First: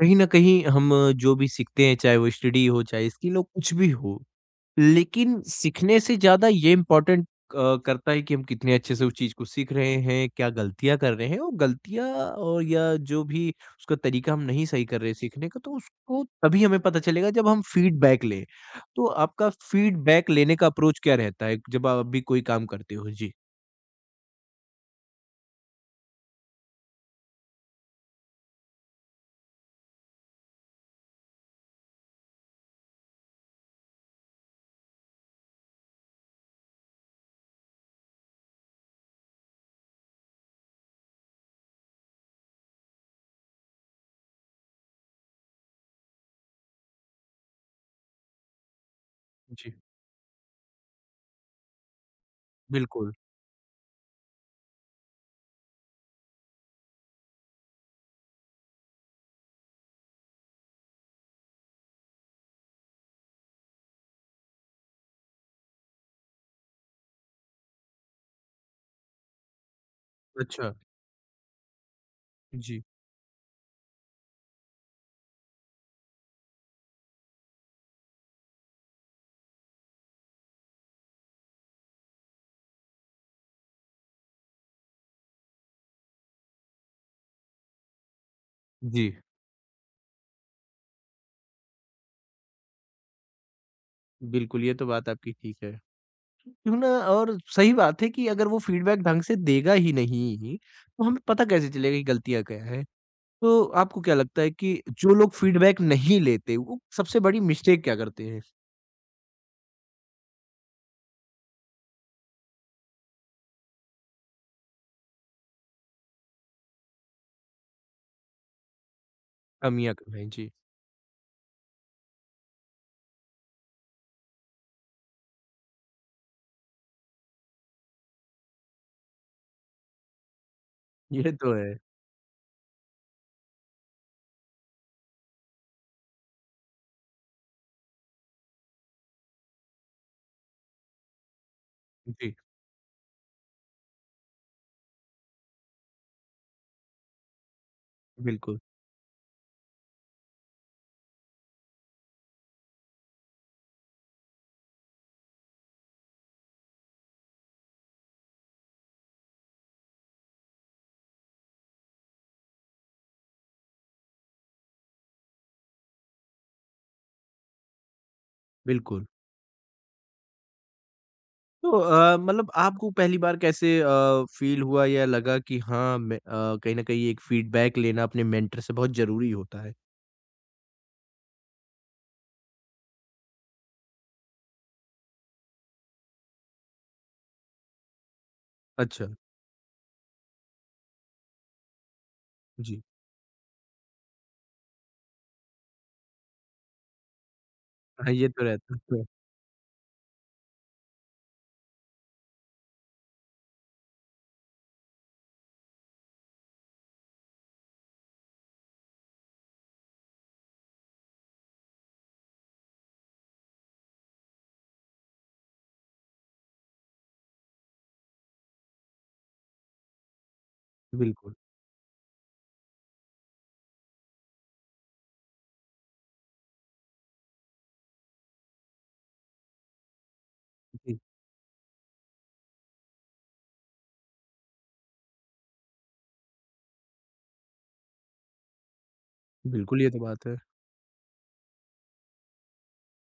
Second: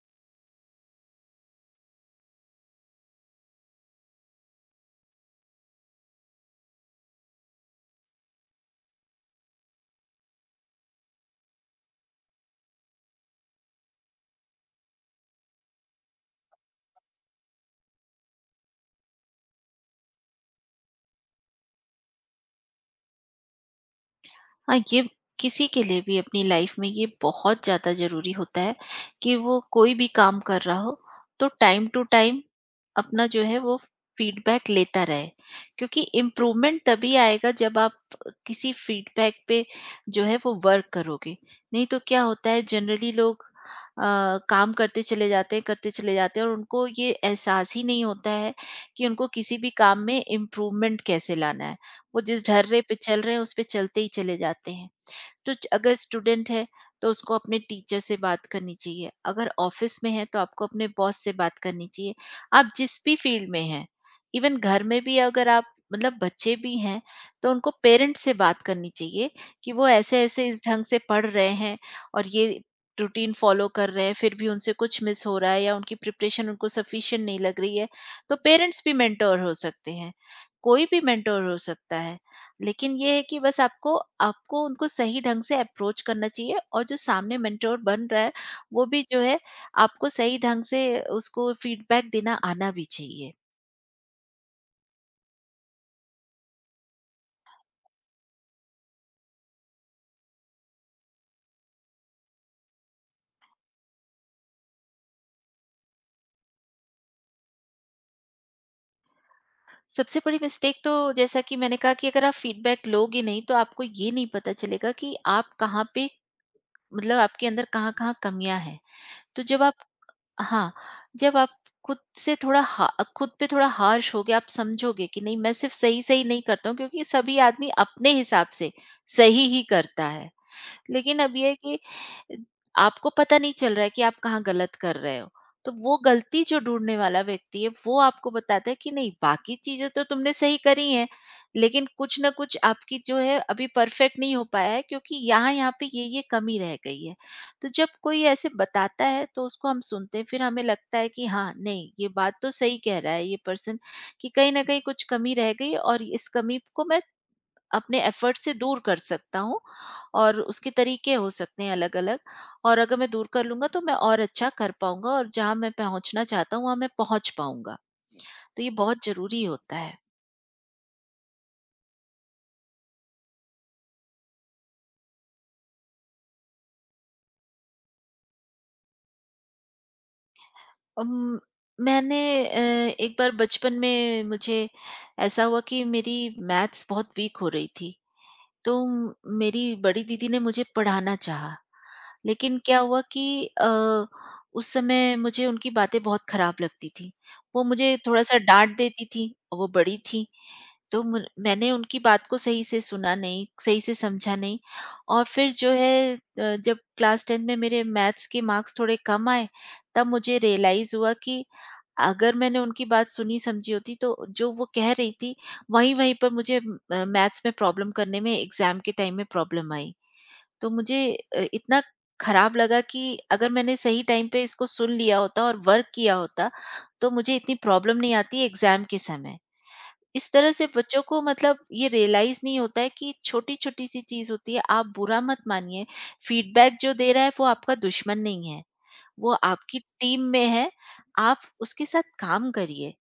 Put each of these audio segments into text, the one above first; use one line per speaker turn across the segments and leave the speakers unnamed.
कहीं न कहीं हम जो भी सीखते हैं, चाहे वो स्टडी हो, चाहे स्किल हो, कुछ भी हो, लेकिन सीखने से ज़्यादा ये इम्पोर्टेंट करता है कि हम कितने अच्छे से उस चीज़ को सीख रहे हैं, क्या गलतियाँ कर रहे हैं और गलतियाँ और या जो भी उसका तरीका हम नहीं सही कर रहे हैं सीखने का, तो उसको तभी हमें पता चलेगा जब हम फीडबैक लें। तो आपका फीडबैक लेने का अप्रोच क्या रहता है जब आप भी कोई काम करते हो? जी।
हाँ, ये किसी के लिए भी अपनी लाइफ में ये बहुत ज़्यादा ज़रूरी होता है कि वो कोई भी काम कर रहा हो, तो टाइम टू टाइम अपना जो है वो फीडबैक लेता रहे। क्योंकि इम्प्रूवमेंट तभी आएगा जब आप किसी फीडबैक पे जो है वो वर्क करोगे। नहीं तो क्या होता है, जनरली लोग काम करते चले जाते हैं, करते चले जाते हैं और उनको ये एहसास ही नहीं होता है कि उनको किसी भी
जी,
काम में इम्प्रूवमेंट कैसे लाना है। वो जिस ढर्रे पे
बिल्कुल।
चल रहे हैं उस पे चलते ही चले जाते हैं। तो च अगर स्टूडेंट है तो उसको अपने टीचर से बात करनी चाहिए, अगर ऑफ़िस में है तो आपको अपने बॉस से बात करनी चाहिए। आप जिस भी फ़ील्ड में हैं, इवन घर में भी अगर आप, मतलब बच्चे भी हैं, तो उनको पेरेंट्स से बात करनी चाहिए कि वो ऐसे-ऐसे इस
अच्छा।
ढंग से पढ़ रहे हैं और ये
जी,
रूटीन फ़ॉलो कर रहे हैं, फिर भी उनसे कुछ मिस हो रहा है या उनकी प्रिपरेशन उनको सफ़िशिएंट नहीं लग रही है। तो पेरेंट्स भी मेंटर हो सकते हैं, कोई भी मेंटर हो सकता है। लेकिन ये है कि बस आपको आपको उनको सही ढंग से अप्रोच करना चाहिए, और जो सामने मेंटोर बन रहा है वो भी
जी।
जो है, आपको सही ढंग से उसको फीडबैक देना आना भी चाहिए।
बिल्कुल, ये तो बात आपकी ठीक है। क्यों ना और सही बात है कि अगर वो फीडबैक ढंग से देगा ही नहीं, तो हमें पता कैसे चलेगा कि गलतियाँ क्या हैं? तो आपको क्या लगता है कि जो लोग फीडबैक नहीं लेते, वो सबसे बड़ी मिस्टेक क्या करते हैं?
सबसे बड़ी मिस्टेक तो, जैसा कि मैंने कहा, कि अगर आप फीडबैक लोगे नहीं तो आपको ये नहीं पता चलेगा कि आप कहाँ पे, मतलब आपके अंदर कहाँ कहाँ कमियां हैं। तो जब आप,
कमियाँ कहाँ हैं? जी,
हाँ, जब आप खुद से थोड़ा हा खुद पे थोड़ा हार्श होगे, आप समझोगे कि नहीं, मैं सिर्फ़ सही-सही नहीं करता हूँ, क्योंकि सभी आदमी अपने हिसाब से सही ही करता है। लेकिन
ये
अब ये
तो
है
है।
कि आपको पता नहीं चल रहा है कि आप कहाँ गलत कर रहे हो। तो वो गलती जो ढूँढने वाला व्यक्ति है, वो आपको बताता है कि नहीं, बाकी चीज़ें तो तुमने सही करी हैं, लेकिन कुछ ना
जी,
कुछ आपकी जो है अभी परफेक्ट नहीं हो पाया है, क्योंकि यहाँ-यहाँ पे ये-ये कमी रह गई है। तो जब कोई ऐसे
बिल्कुल,
बताता है तो उसको हम सुनते हैं, फिर हमें लगता है कि हाँ, नहीं, ये बात तो सही कह रहा है ये पर्सन, कि कहीं न कहीं कुछ कमी रह गई, और इस कमी को मैं अपने एफर्ट से दूर कर सकता हूँ, और उसके तरीके हो सकते हैं अलग-अलग। और अगर मैं दूर कर लूँगा तो मैं और अच्छा कर पाऊँगा, और जहाँ मैं पहुँचना चाहता हूँ वहाँ मैं पहुँच पाऊँगा। तो ये
बिल्कुल।
बहुत ज़रूरी होता है।
तो मतलब आपको पहली बार कैसे फ़ील हुआ या लगा कि हाँ, मैं कहीं न कहीं एक फीडबैक लेना अपने मेंटर से बहुत ज़रूरी होता है?
उम, मैंने एक बार बचपन में मुझे ऐसा हुआ कि मेरी मैथ्स बहुत वीक हो रही थी। तो
अच्छा,
मेरी बड़ी दीदी ने मुझे पढ़ाना चाहा। लेकिन क्या
जी।
हुआ कि अ, उस समय मुझे उनकी बातें बहुत खराब लगती थीं। वो मुझे
हाँ, ये
थोड़ा-सा
तो रहता
डाँट
है। तो,
देती थीं और वो बड़ी थीं, तो मुर मैंने उनकी बात को सही से सुना नहीं, सही से समझा नहीं। और फिर जो है, जब क्लास 10 में मेरे मैथ्स के मार्क्स थोड़े कम आए, तब मुझे रियलाइज़ हुआ कि अगर मैंने उनकी बात सुनी समझी होती, तो जो वो कह रही थी, वहीं-वहीं पर मुझे, मैथ्स में प्रॉब्लम करने में, एग्ज़ाम के टाइम में प्रॉब्लम आई। तो मुझे
बिल्कुल,
इतना खराब लगा कि अगर मैंने सही टाइम पे इसको सुन लिया होता और वर्क किया होता, तो मुझे इतनी प्रॉब्लम नहीं आती एग्जाम के समय। इस तरह से
जी,
बच्चों को, मतलब ये रियलाइज नहीं होता है कि छोटी-छोटी सी चीज़ होती है, आप बुरा मत मानिए, फीडबैक जो दे रहा है वो आपका दुश्मन नहीं है, वो आपकी
बिल्कुल, ये तो
टीम
बात है।
में है, आप उसके साथ काम करिए।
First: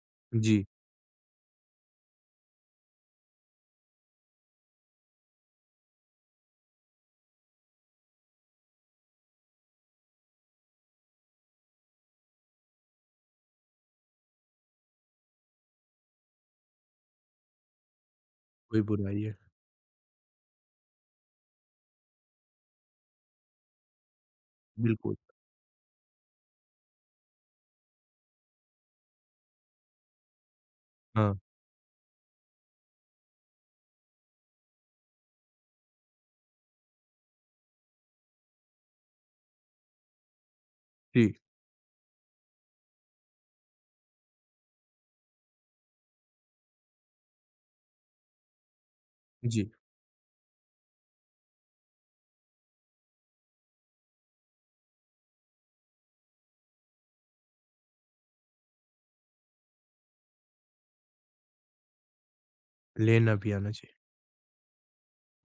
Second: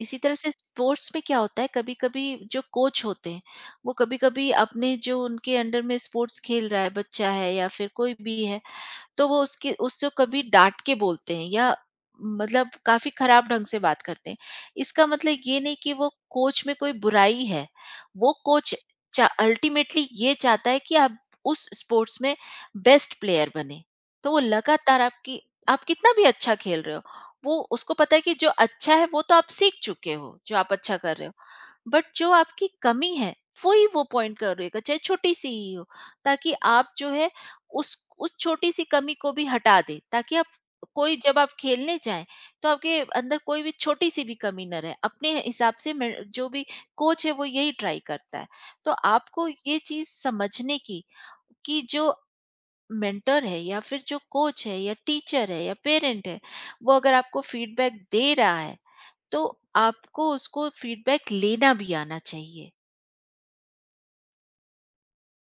इसी तरह से
जी।
स्पोर्ट्स में क्या होता है, कभी-कभी जो कोच होते हैं, वो कभी-कभी अपने जो उनके अंडर में स्पोर्ट्स खेल रहा है, बच्चा है या फिर कोई भी है, तो वो उसकी उसको कभी डाँट के बोलते हैं, या मतलब काफ़ी खराब ढंग से बात करते हैं। इसका मतलब ये नहीं कि वो कोच में कोई बुराई है। वो कोच
कोई बुराई
चा
है,
अल्टीमेटली ये चाहता है कि आप उस स्पोर्ट्स में बेस्ट प्लेयर बनें। तो वो लगातार
बिल्कुल।
आपकी आप कितना भी अच्छा खेल रहे हो, वो उसको पता है कि जो अच्छा है वो तो आप सीख चुके हो, जो आप अच्छा कर रहे हो।
हाँ,
बट जो आपकी कमी है, वही वो पॉइंट कर रहेगा, चाहे छोटी-सी ही हो, ताकि आप जो है उस छोटी सी कमी को भी हटा दे, ताकि आप, कोई
जी,
जब आप खेलने जाएं, तो आपके अंदर कोई भी छोटी सी भी कमी न रहे। अपने हिसाब से जो भी कोच है वो यही ट्राई करता है। तो आपको
जी,
ये चीज समझने की, कि जो मेंटर है या फिर जो कोच है या टीचर है या पेरेंट है, वो अगर आपको फीडबैक दे रहा है, तो आपको उसको फीडबैक लेना भी आना चाहिए।
लेना भी आना चाहिए।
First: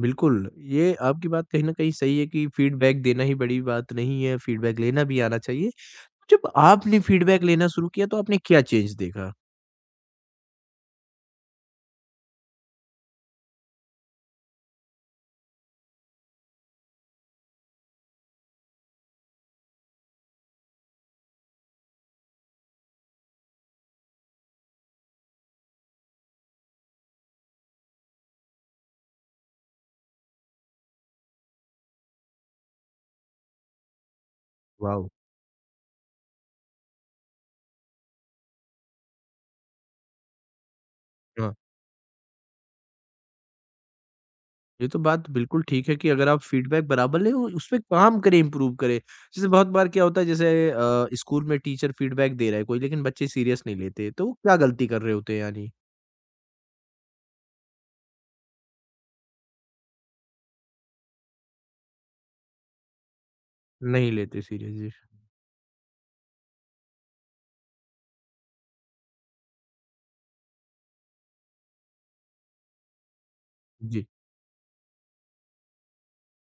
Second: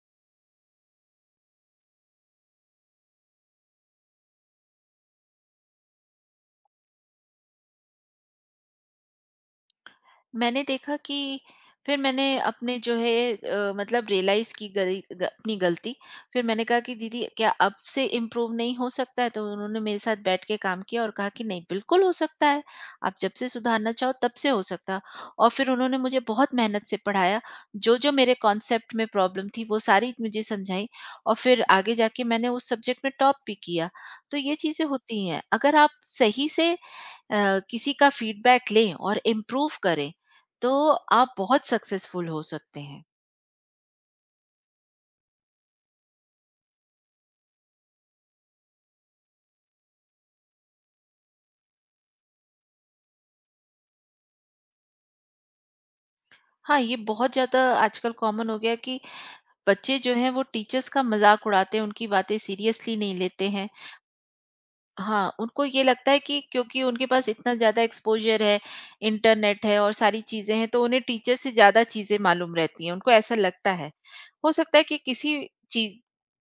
बिल्कुल, ये आपकी बात कहीं न कहीं सही है कि फीडबैक देना ही बड़ी बात नहीं है, फीडबैक लेना भी आना चाहिए। जब आपने फीडबैक लेना शुरू किया तो आपने क्या चेंज देखा?
मैंने देखा कि फिर मैंने अपने जो है, मतलब रियलाइज की गई अपनी गलती। फिर मैंने कहा कि दीदी, क्या अब से इम्प्रूव नहीं हो सकता है? तो उन्होंने मेरे साथ बैठ के काम किया और कहा कि नहीं, बिल्कुल हो सकता है, आप जब से सुधारना चाहो तब से हो सकता है। और फिर उन्होंने मुझे बहुत मेहनत से पढ़ाया, जो जो मेरे कॉन्सेप्ट में प्रॉब्लम थी वो सारी मुझे समझाई, और फिर आगे जाके मैंने उस सब्जेक्ट में टॉप भी किया। तो ये चीज़ें
वॉव!
होती हैं, अगर आप सही से किसी का फीडबैक लें और इम्प्रूव करें, तो आप
हाँ,
बहुत सक्सेसफुल हो सकते हैं।
ये तो बात बिल्कुल ठीक है कि अगर आप फीडबैक बराबर लें और उसपे काम करें, इम्प्रूव करें। जैसे बहुत बार क्या होता है जैसे स्कूल में टीचर फीडबैक दे रहा है कोई लेकिन बच्चे सीरियस नहीं लेते, तो वो क्या गलती कर रहे होते हैं यानी?
हाँ, ये बहुत ज़्यादा आजकल कॉमन हो गया है कि बच्चे जो हैं वो टीचर्स का मज़ाक उड़ाते हैं, उनकी बातें सीरियसली नहीं लेते हैं।
नहीं लेते सीरियस जी।
हाँ, उनको ये लगता है कि क्योंकि उनके पास इतना ज़्यादा एक्सपोज़र है, इंटरनेट है और सारी चीज़ें हैं, तो उन्हें टीचर से ज़्यादा चीज़ें मालूम रहती हैं, उनको ऐसा लगता है।
जी,
हो सकता है कि किसी चीज़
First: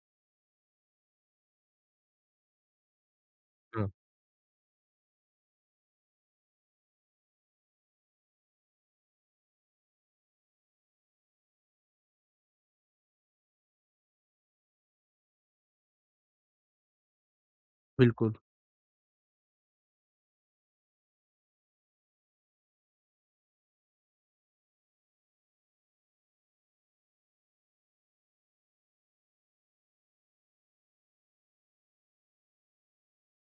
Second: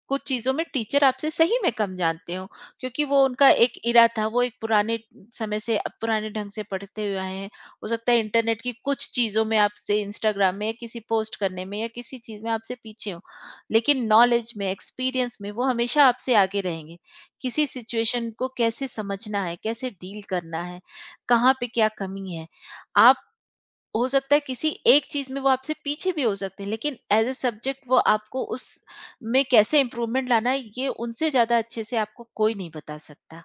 कुछ चीज़ों में टीचर आपसे सही में कम जानते हों, क्योंकि वो उनका एक
हाँ,
इरा था, वो एक पुराने समय से, पुराने ढंग से पढ़ते हुए आए हैं। हो सकता है इंटरनेट की कुछ चीज़ों में आपसे, इंस्टाग्राम में या किसी पोस्ट करने में, या किसी चीज़ में आपसे पीछे हों, लेकिन नॉलेज में, एक्सपीरियंस में वो हमेशा आपसे आगे रहेंगे। किसी सिचुएशन
बिल्कुल,
को कैसे समझना है, कैसे डील करना है, कहाँ पे क्या कमी है। आप हो सकता है किसी एक चीज़ में वो आपसे पीछे भी हो सकते हैं, लेकिन एज़ अ सब्जेक्ट वो आपको उस में कैसे इम्प्रूवमेंट लाना है, ये उनसे ज़्यादा अच्छे से आपको कोई नहीं बता सकता।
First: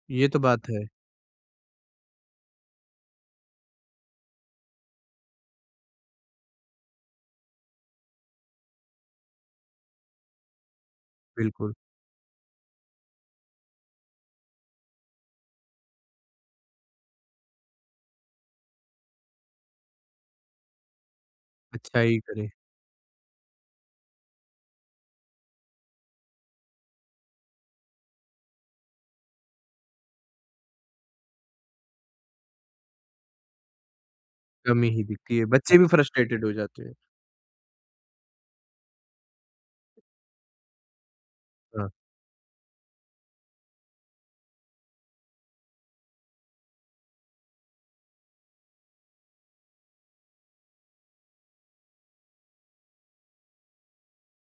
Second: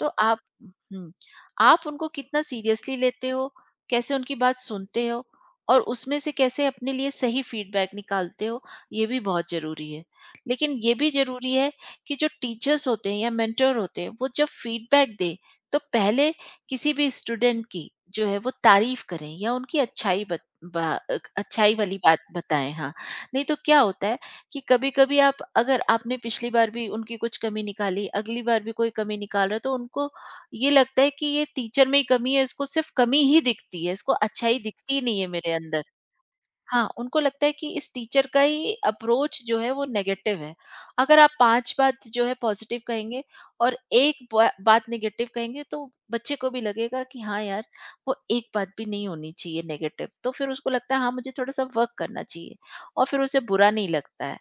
तो
ये तो बात है।
हुँ, आप उनको कितना सीरियसली लेते हो, कैसे उनकी बात सुनते हो, और उसमें से कैसे अपने लिए सही फीडबैक निकालते हो, ये भी बहुत ज़रूरी है। लेकिन ये भी ज़रूरी है
बिल्कुल,
कि जो टीचर्स होते हैं या मेंटर होते हैं, वो जब फीडबैक दें, तो पहले किसी भी स्टूडेंट की जो है वो तारीफ़ करें, या उनकी अच्छाई अच्छाई वाली
अच्छाई
बात
करें,
बताएँ। हाँ, नहीं तो क्या होता है कि कभी-कभी आप अगर आपने पिछली बार भी उनकी कुछ कमी निकाली, अगली बार भी कोई कमी निकाल रहा है, तो उनको ये लगता है कि ये टीचर में ही कमी है, इसको सिर्फ कमी ही दिखती है, इसको अच्छाई
कमी
दिखती ही
ही
नहीं है
दिखती है,
मेरे
बच्चे
अंदर।
भी फ्रस्ट्रेटेड हो जाते
हाँ,
हैं।
उनको लगता है कि इस टीचर का ही अप्रोच जो है वो नेगेटिव है। अगर आप 5
हाँ,
बात जो है पॉजिटिव कहेंगे और 1 बा बात नेगेटिव कहेंगे, तो बच्चे को भी लगेगा कि हाँ यार, वो एक बात भी नहीं होनी चाहिए नेगेटिव। तो फिर उसको लगता है, हाँ, मुझे थोड़ा-सा वर्क करना चाहिए, और फिर उसे बुरा नहीं लगता है।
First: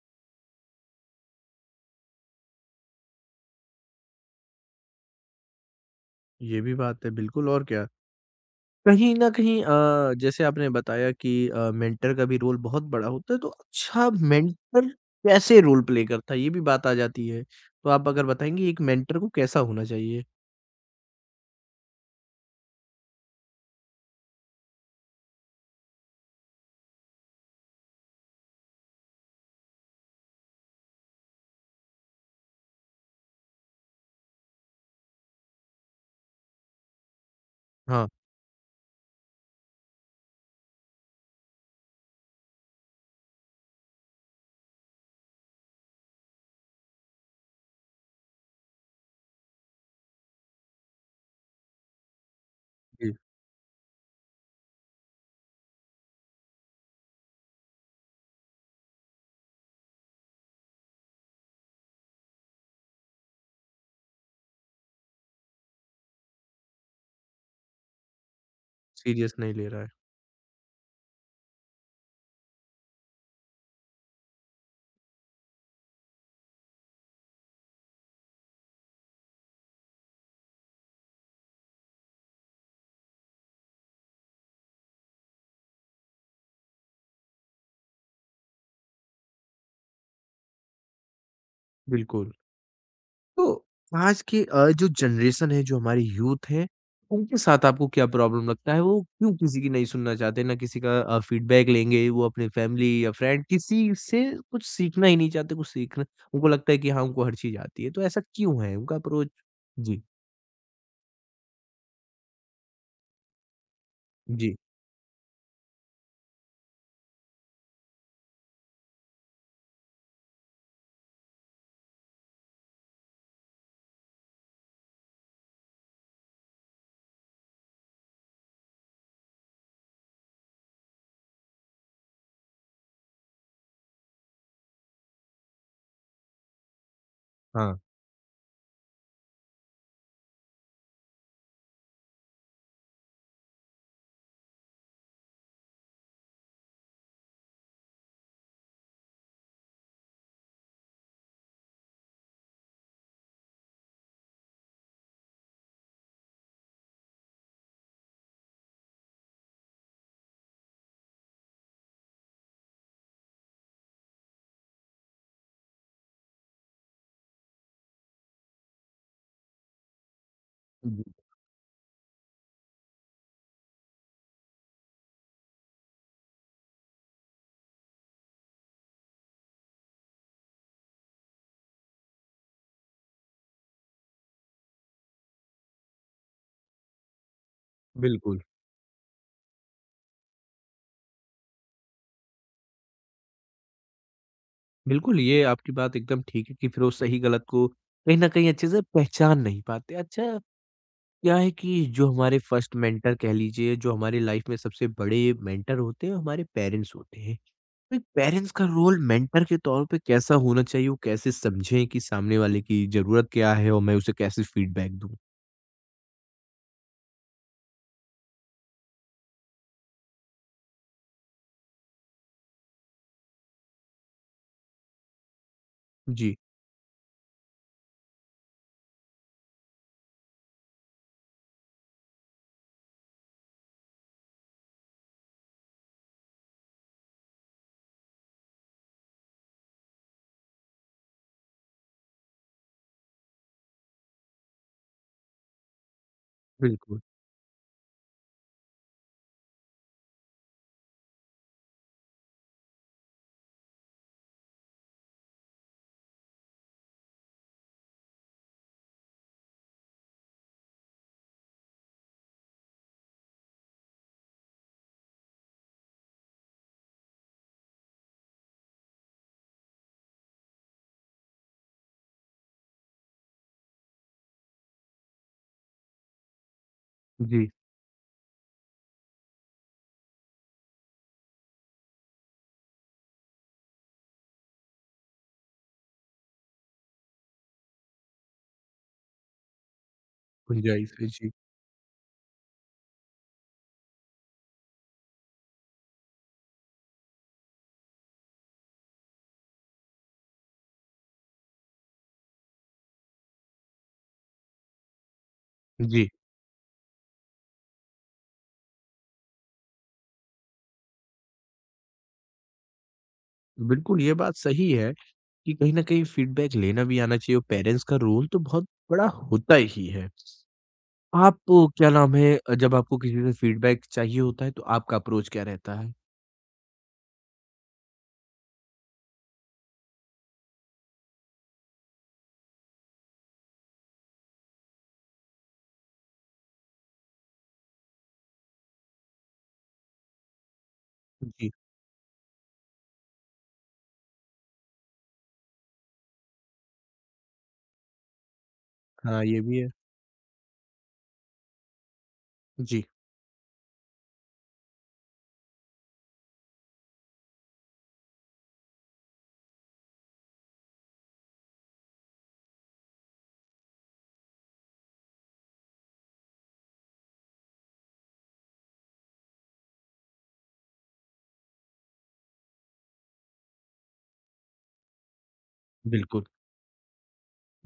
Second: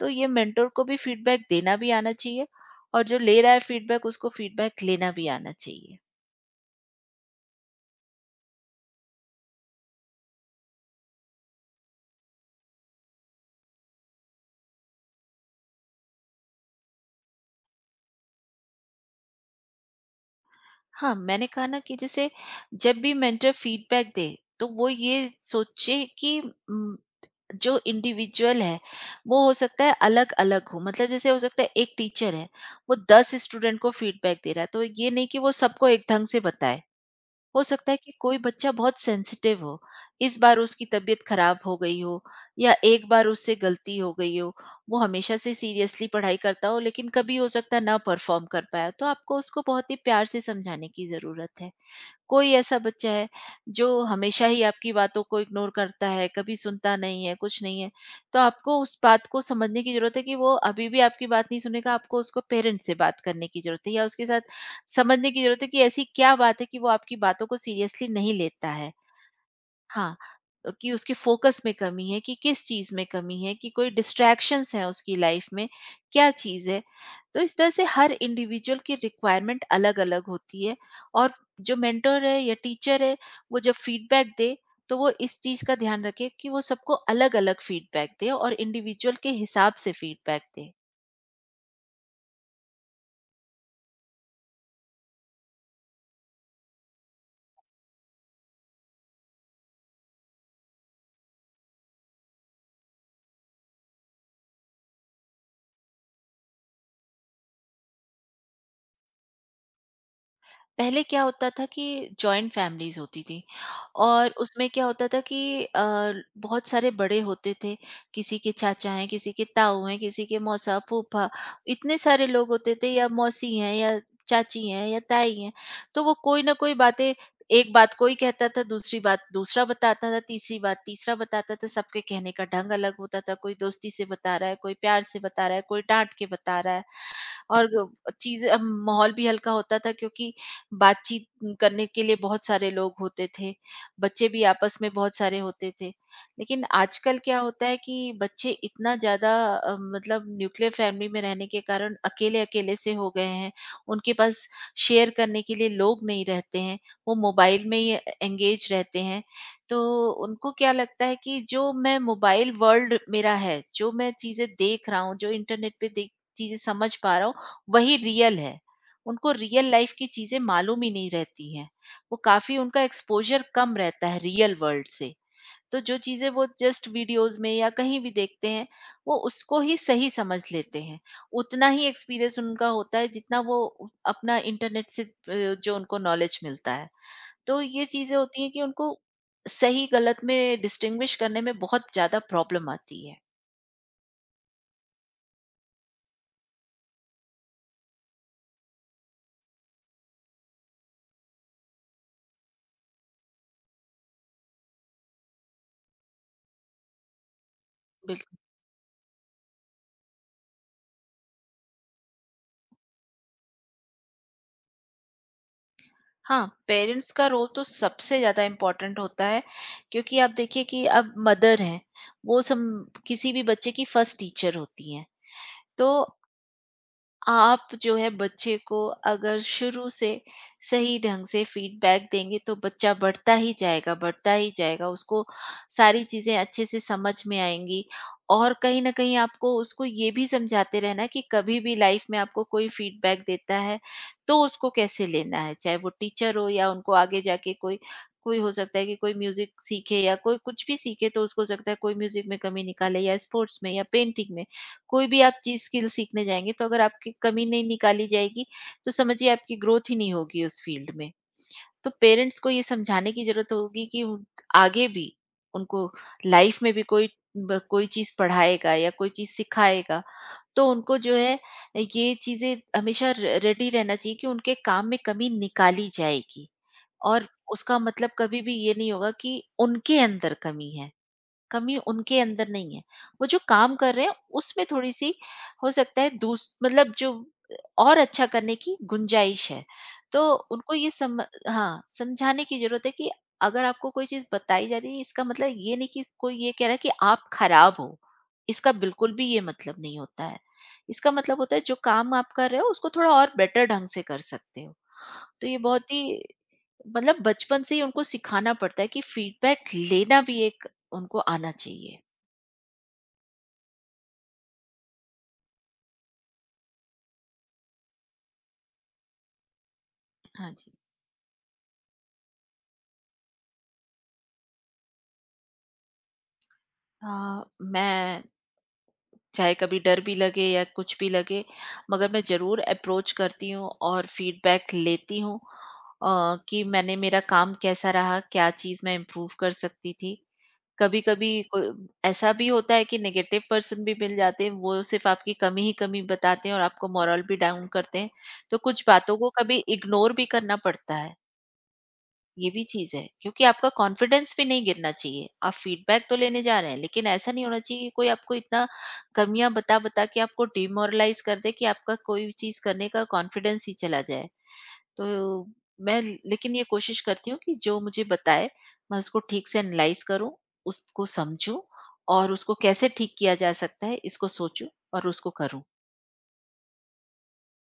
तो ये मेंटर को भी फीडबैक देना भी आना चाहिए, और जो ले रहा है फीडबैक, उसको फीडबैक लेना भी आना चाहिए।
ये भी बात है बिल्कुल और क्या। कहीं न कहीं जैसे आपने बताया कि मेंटर का भी रोल बहुत बड़ा होता है, तो अच्छा मेंटर कैसे रोल प्ले करता है, ये भी बात आ जाती है। तो आप अगर बताएँगी एक मेंटर को कैसा होना चाहिए?
हाँ, मैंने कहा ना कि जैसे जब भी मेंटर फीडबैक दे, तो वो ये सोचे कि उम, जो इंडिविजुअल है वो हो सकता है अलग-अलग हो। मतलब जैसे हो सकता है एक टीचर है, वो 10 स्टूडेंट को फीडबैक दे रहा है, तो ये नहीं कि वो सबको एक ढंग से बताए। हो सकता है
हाँ,
कि कोई बच्चा बहुत सेंसिटिव हो, इस बार उसकी तबीयत खराब हो गई हो, या एक बार उससे गलती हो गई हो, वो हमेशा से सीरियसली पढ़ाई करता हो लेकिन कभी हो सकता है ना परफॉर्म कर पाया, तो आपको उसको बहुत ही प्यार से समझाने की ज़रूरत है। कोई ऐसा बच्चा
जी,
है जो हमेशा ही आपकी बातों को इग्नोर करता है, कभी सुनता नहीं है, कुछ नहीं है, तो आपको उस बात को समझने की ज़रूरत है कि वो अभी भी आपकी बात नहीं सुनेगा, आपको उसको पेरेंट्स से बात करने की ज़रूरत है, या उसके साथ समझने की ज़रूरत है कि ऐसी क्या बात है कि वो आपकी बातों को सीरियसली नहीं लेता है।
सीरियस नहीं ले रहा है।
हाँ, कि उसके फ़ोकस में कमी है, कि किस चीज़ में कमी है, कि कोई डिस्ट्रैक्शंस हैं उसकी लाइफ़ में, क्या चीज़ है। तो इस तरह से हर इंडिविजुअल की रिक्वायरमेंट अलग-अलग होती है और जो मेंटर है या टीचर है, वो जब फीडबैक दे, तो वो इस चीज़ का ध्यान रखे कि वो सबको अलग-अलग फीडबैक दे और इंडिविजुअल के हिसाब से फीडबैक दे।
बिल्कुल। तो आज की जो जनरेशन है, जो हमारी यूथ है, उनके साथ आपको क्या प्रॉब्लम लगता है? वो क्यों किसी की नहीं सुनना चाहते, ना किसी का फीडबैक लेंगे, वो अपने फैमिली या फ्रेंड किसी से कुछ सीखना ही नहीं चाहते, कुछ सीखना उनको लगता है कि हाँ, उनको हर चीज़ आती है, तो ऐसा क्यों है उनका अप्रोच? जी,
पहले क्या होता था कि जॉइंट फैमिलीज़ होती थी और
जी,
उसमें क्या होता था कि बहुत सारे बड़े होते थे, किसी के चाचा हैं, किसी के ताऊ हैं, किसी के मौसा, फूफा, इतने सारे लोग होते थे या मौसी हैं या चाची हैं या ताई हैं, तो वो कोई ना कोई बातें एक बात कोई कहता था, दूसरी बात दूसरा बताता था, तीसरी बात तीसरा बताता था, सबके कहने का ढंग अलग होता था, कोई दोस्ती से बता रहा है, कोई प्यार से बता रहा है, कोई डाँट के बता रहा है। और
हाँ,
चीज़ें माहौल भी हल्का होता था, क्योंकि बातचीत करने के लिए बहुत सारे लोग होते थे, बच्चे भी आपस में बहुत सारे होते थे। लेकिन आजकल क्या होता है कि बच्चे इतना ज़्यादा मतलब न्यूक्लियर फैमिली में रहने के कारण अकेले-अकेले से हो गए हैं, उनके पास शेयर करने के लिए लोग नहीं रहते हैं, वो मोबाइल में ही एंगेज रहते हैं। तो उनको क्या लगता है कि जो मैं मोबाइल वर्ल्ड मेरा है, जो मैं चीज़ें देख रहा हूँ, जो इंटरनेट पे देख चीज़ें समझ पा रहा हूँ, वही रियल है। उनको रियल लाइफ़ की चीज़ें मालूम ही
जी,
नहीं रहती हैं। वो काफ़ी उनका एक्सपोज़र कम रहता है रियल वर्ल्ड से। तो जो चीज़ें वो जस्ट वीडियोज़ में या कहीं भी देखते हैं, वो उसको ही सही समझ लेते हैं। उतना ही एक्सपीरियंस उनका होता है जितना वो उ अपना इंटरनेट से जो उनको नॉलेज मिलता है। तो ये चीज़ें
बिल्कुल।
होती हैं कि उनको सही-गलत में डिस्टिंग्विश करने में बहुत ज़्यादा प्रॉब्लम आती है।
बिल्कुल, ये आपकी बात एकदम ठीक है कि फिर वो सही-गलत को कहीं न कहीं अच्छे से पहचान नहीं पाते। अच्छा क्या है कि जो हमारे फर्स्ट मेंटर कह लीजिए जो हमारे लाइफ में सबसे बड़े मेंटर होते हैं वो हमारे पेरेंट्स होते हैं, तो एक
बिल्कुल।
पेरेंट्स का रोल मेंटर के तौर पे कैसा होना चाहिए? वो कैसे समझें कि सामने वाले की जरूरत क्या है और मैं उसे कैसे फीडबैक दूं?
हाँ, पेरेंट्स का रोल तो सबसे ज़्यादा इम्पोर्टेंट होता है, क्योंकि आप देखिए कि अब मदर हैं, वो सम किसी भी बच्चे की फर्स्ट टीचर होती हैं। तो
जी,
आप जो है बच्चे को अगर शुरू से सही ढंग से फीडबैक देंगे, तो बच्चा बढ़ता ही जाएगा, उसको सारी चीज़ें अच्छे से समझ में आएँगी और कहीं न कहीं आपको उसको ये भी समझाते रहना कि कभी भी लाइफ़ में आपको कोई फीडबैक देता है, तो उसको कैसे लेना है, चाहे वो टीचर हो या उनको
बिल्कुल,
आगे जाके कोई कोई हो सकता है कि कोई म्यूज़िक सीखे या कोई कुछ भी सीखे, तो उसको हो सकता है कोई म्यूज़िक में कमी निकाले या स्पोर्ट्स में या पेंटिंग में। कोई भी आप चीज़ स्किल सीखने जाएँगे, तो अगर आपकी कमी नहीं निकाली जाएगी, तो समझिए आपकी ग्रोथ ही नहीं होगी उस फ़ील्ड में। तो पेरेंट्स को ये समझाने की ज़रूरत होगी कि उन आगे भी उनको लाइफ़ में भी कोई ब कोई चीज़ पढ़ाएगा या कोई चीज़ सिखाएगा, तो उनको जो है ये चीज़ें हमेशा र रेडी रहना चाहिए कि उनके काम में कमी निकाली जाएगी और
जी,
उसका मतलब कभी भी ये नहीं होगा कि उनके अंदर कमी है। कमी उनके अंदर नहीं है। वो जो काम कर रहे हैं उसमें थोड़ी-सी, हो सकता है दूस मतलब जो और अच्छा करने की गुंजाइश है। तो उनको ये
गुंजाइश है,
सम
जी,
हाँ, समझाने की ज़रूरत है कि अगर आपको कोई चीज़ बताई जा रही है, इसका मतलब ये नहीं कि कोई ये कह रहा है कि आप खराब हो। इसका बिल्कुल भी ये मतलब नहीं होता है। इसका मतलब होता है जो काम आप कर रहे हो, उसको थोड़ा और बेटर ढंग से कर सकते हो। तो ये बहुत
जी,
ही मतलब बचपन से ही उनको सिखाना पड़ता है कि फीडबैक लेना भी एक उनको आना चाहिए।
बिल्कुल, ये बात सही है कि कहीं ना कहीं फीडबैक लेना भी आना चाहिए और पेरेंट्स का रोल तो बहुत बड़ा होता ही है।
हाँ जी।
आप क्या नाम है जब आपको किसी से फीडबैक चाहिए होता है तो आपका अप्रोच क्या रहता है?
अ, मैं चाहे कभी डर भी लगे या कुछ भी लगे, मगर मैं ज़रूर अप्रोच करती हूँ और फीडबैक लेती हूँ, अ, कि मैंने मेरा काम कैसा रहा, क्या चीज़ मैं इम्प्रूव कर सकती थी। कभी-कभी
जी,
कोई ऐसा भी होता है कि नेगेटिव पर्सन भी मिल जाते हैं, वो सिर्फ़ आपकी कमी ही कमी बताते हैं और आपको मोरल भी डाउन करते हैं। तो कुछ बातों
हाँ,
को
ये
कभी
भी है।
इग्नोर भी करना पड़ता है, ये भी
जी,
चीज़ है। क्योंकि आपका कॉन्फिडेंस भी नहीं गिरना चाहिए। आप फीडबैक तो लेने जा रहे हैं, लेकिन ऐसा नहीं होना चाहिए कि कोई आपको इतना कमियाँ बता-बता के आपको डिमोरलाइज़ कर दे कि आपका कोई भी चीज़ करने का कॉन्फिडेंस ही चला जाए। तो मैं लेकिन ये कोशिश करती हूँ कि जो मुझे बताए, मैं उसको ठीक से एनालाइज़ करूँ, उसको समझूँ और उसको कैसे ठीक किया जा सकता है इसको सोचूँ और उसको करूँ।
बिल्कुल।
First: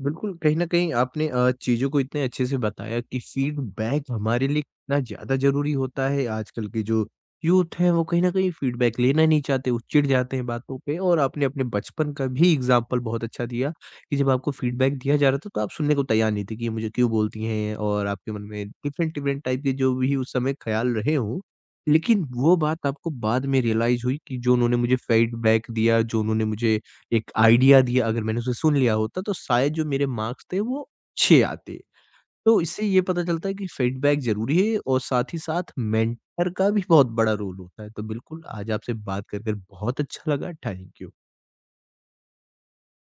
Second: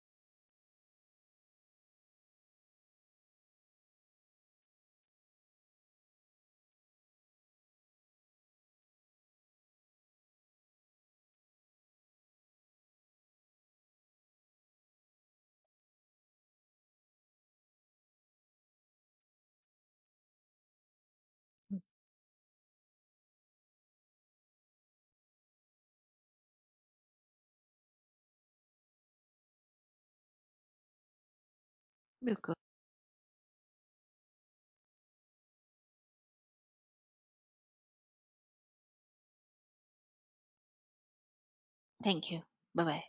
बिल्कुल, कहीं न कहीं आपने चीज़ों को इतने अच्छे से बताया कि फीडबैक हमारे लिए कितना ज़्यादा ज़रूरी होता है। आजकल के जो यूथ हैं, वो कहीं न कहीं फीडबैक लेना नहीं चाहते, वो चिढ़ जाते हैं बातों पे, और आपने अपने बचपन का भी एग्ज़ाम्पल बहुत अच्छा दिया कि जब आपको फीडबैक दिया जा रहा था, तो आप सुनने को तैयार नहीं थे कि ये मुझे क्यों बोलती हैं, और आपके मन में डिफरेंट-डिफरेंट टाइप के जो भी उस समय ख़्याल रहे हों। लेकिन वो बात आपको बाद में रियलाइज़ हुई कि जो उन्होंने मुझे फीडबैक दिया, जो उन्होंने मुझे एक आइडिया दिया, अगर मैंने उसे सुन लिया होता तो शायद जो मेरे मार्क्स थे वो अच्छे आते।
बिल्कुल।
तो इससे ये पता चलता है कि फीडबैक ज़रूरी है और साथ ही साथ मेंटर का भी बहुत बड़ा रोल होता है। तो बिल्कुल आज आपसे बात कर कर बहुत अच्छा लगा। Thank you.
Thank you. Bye-bye.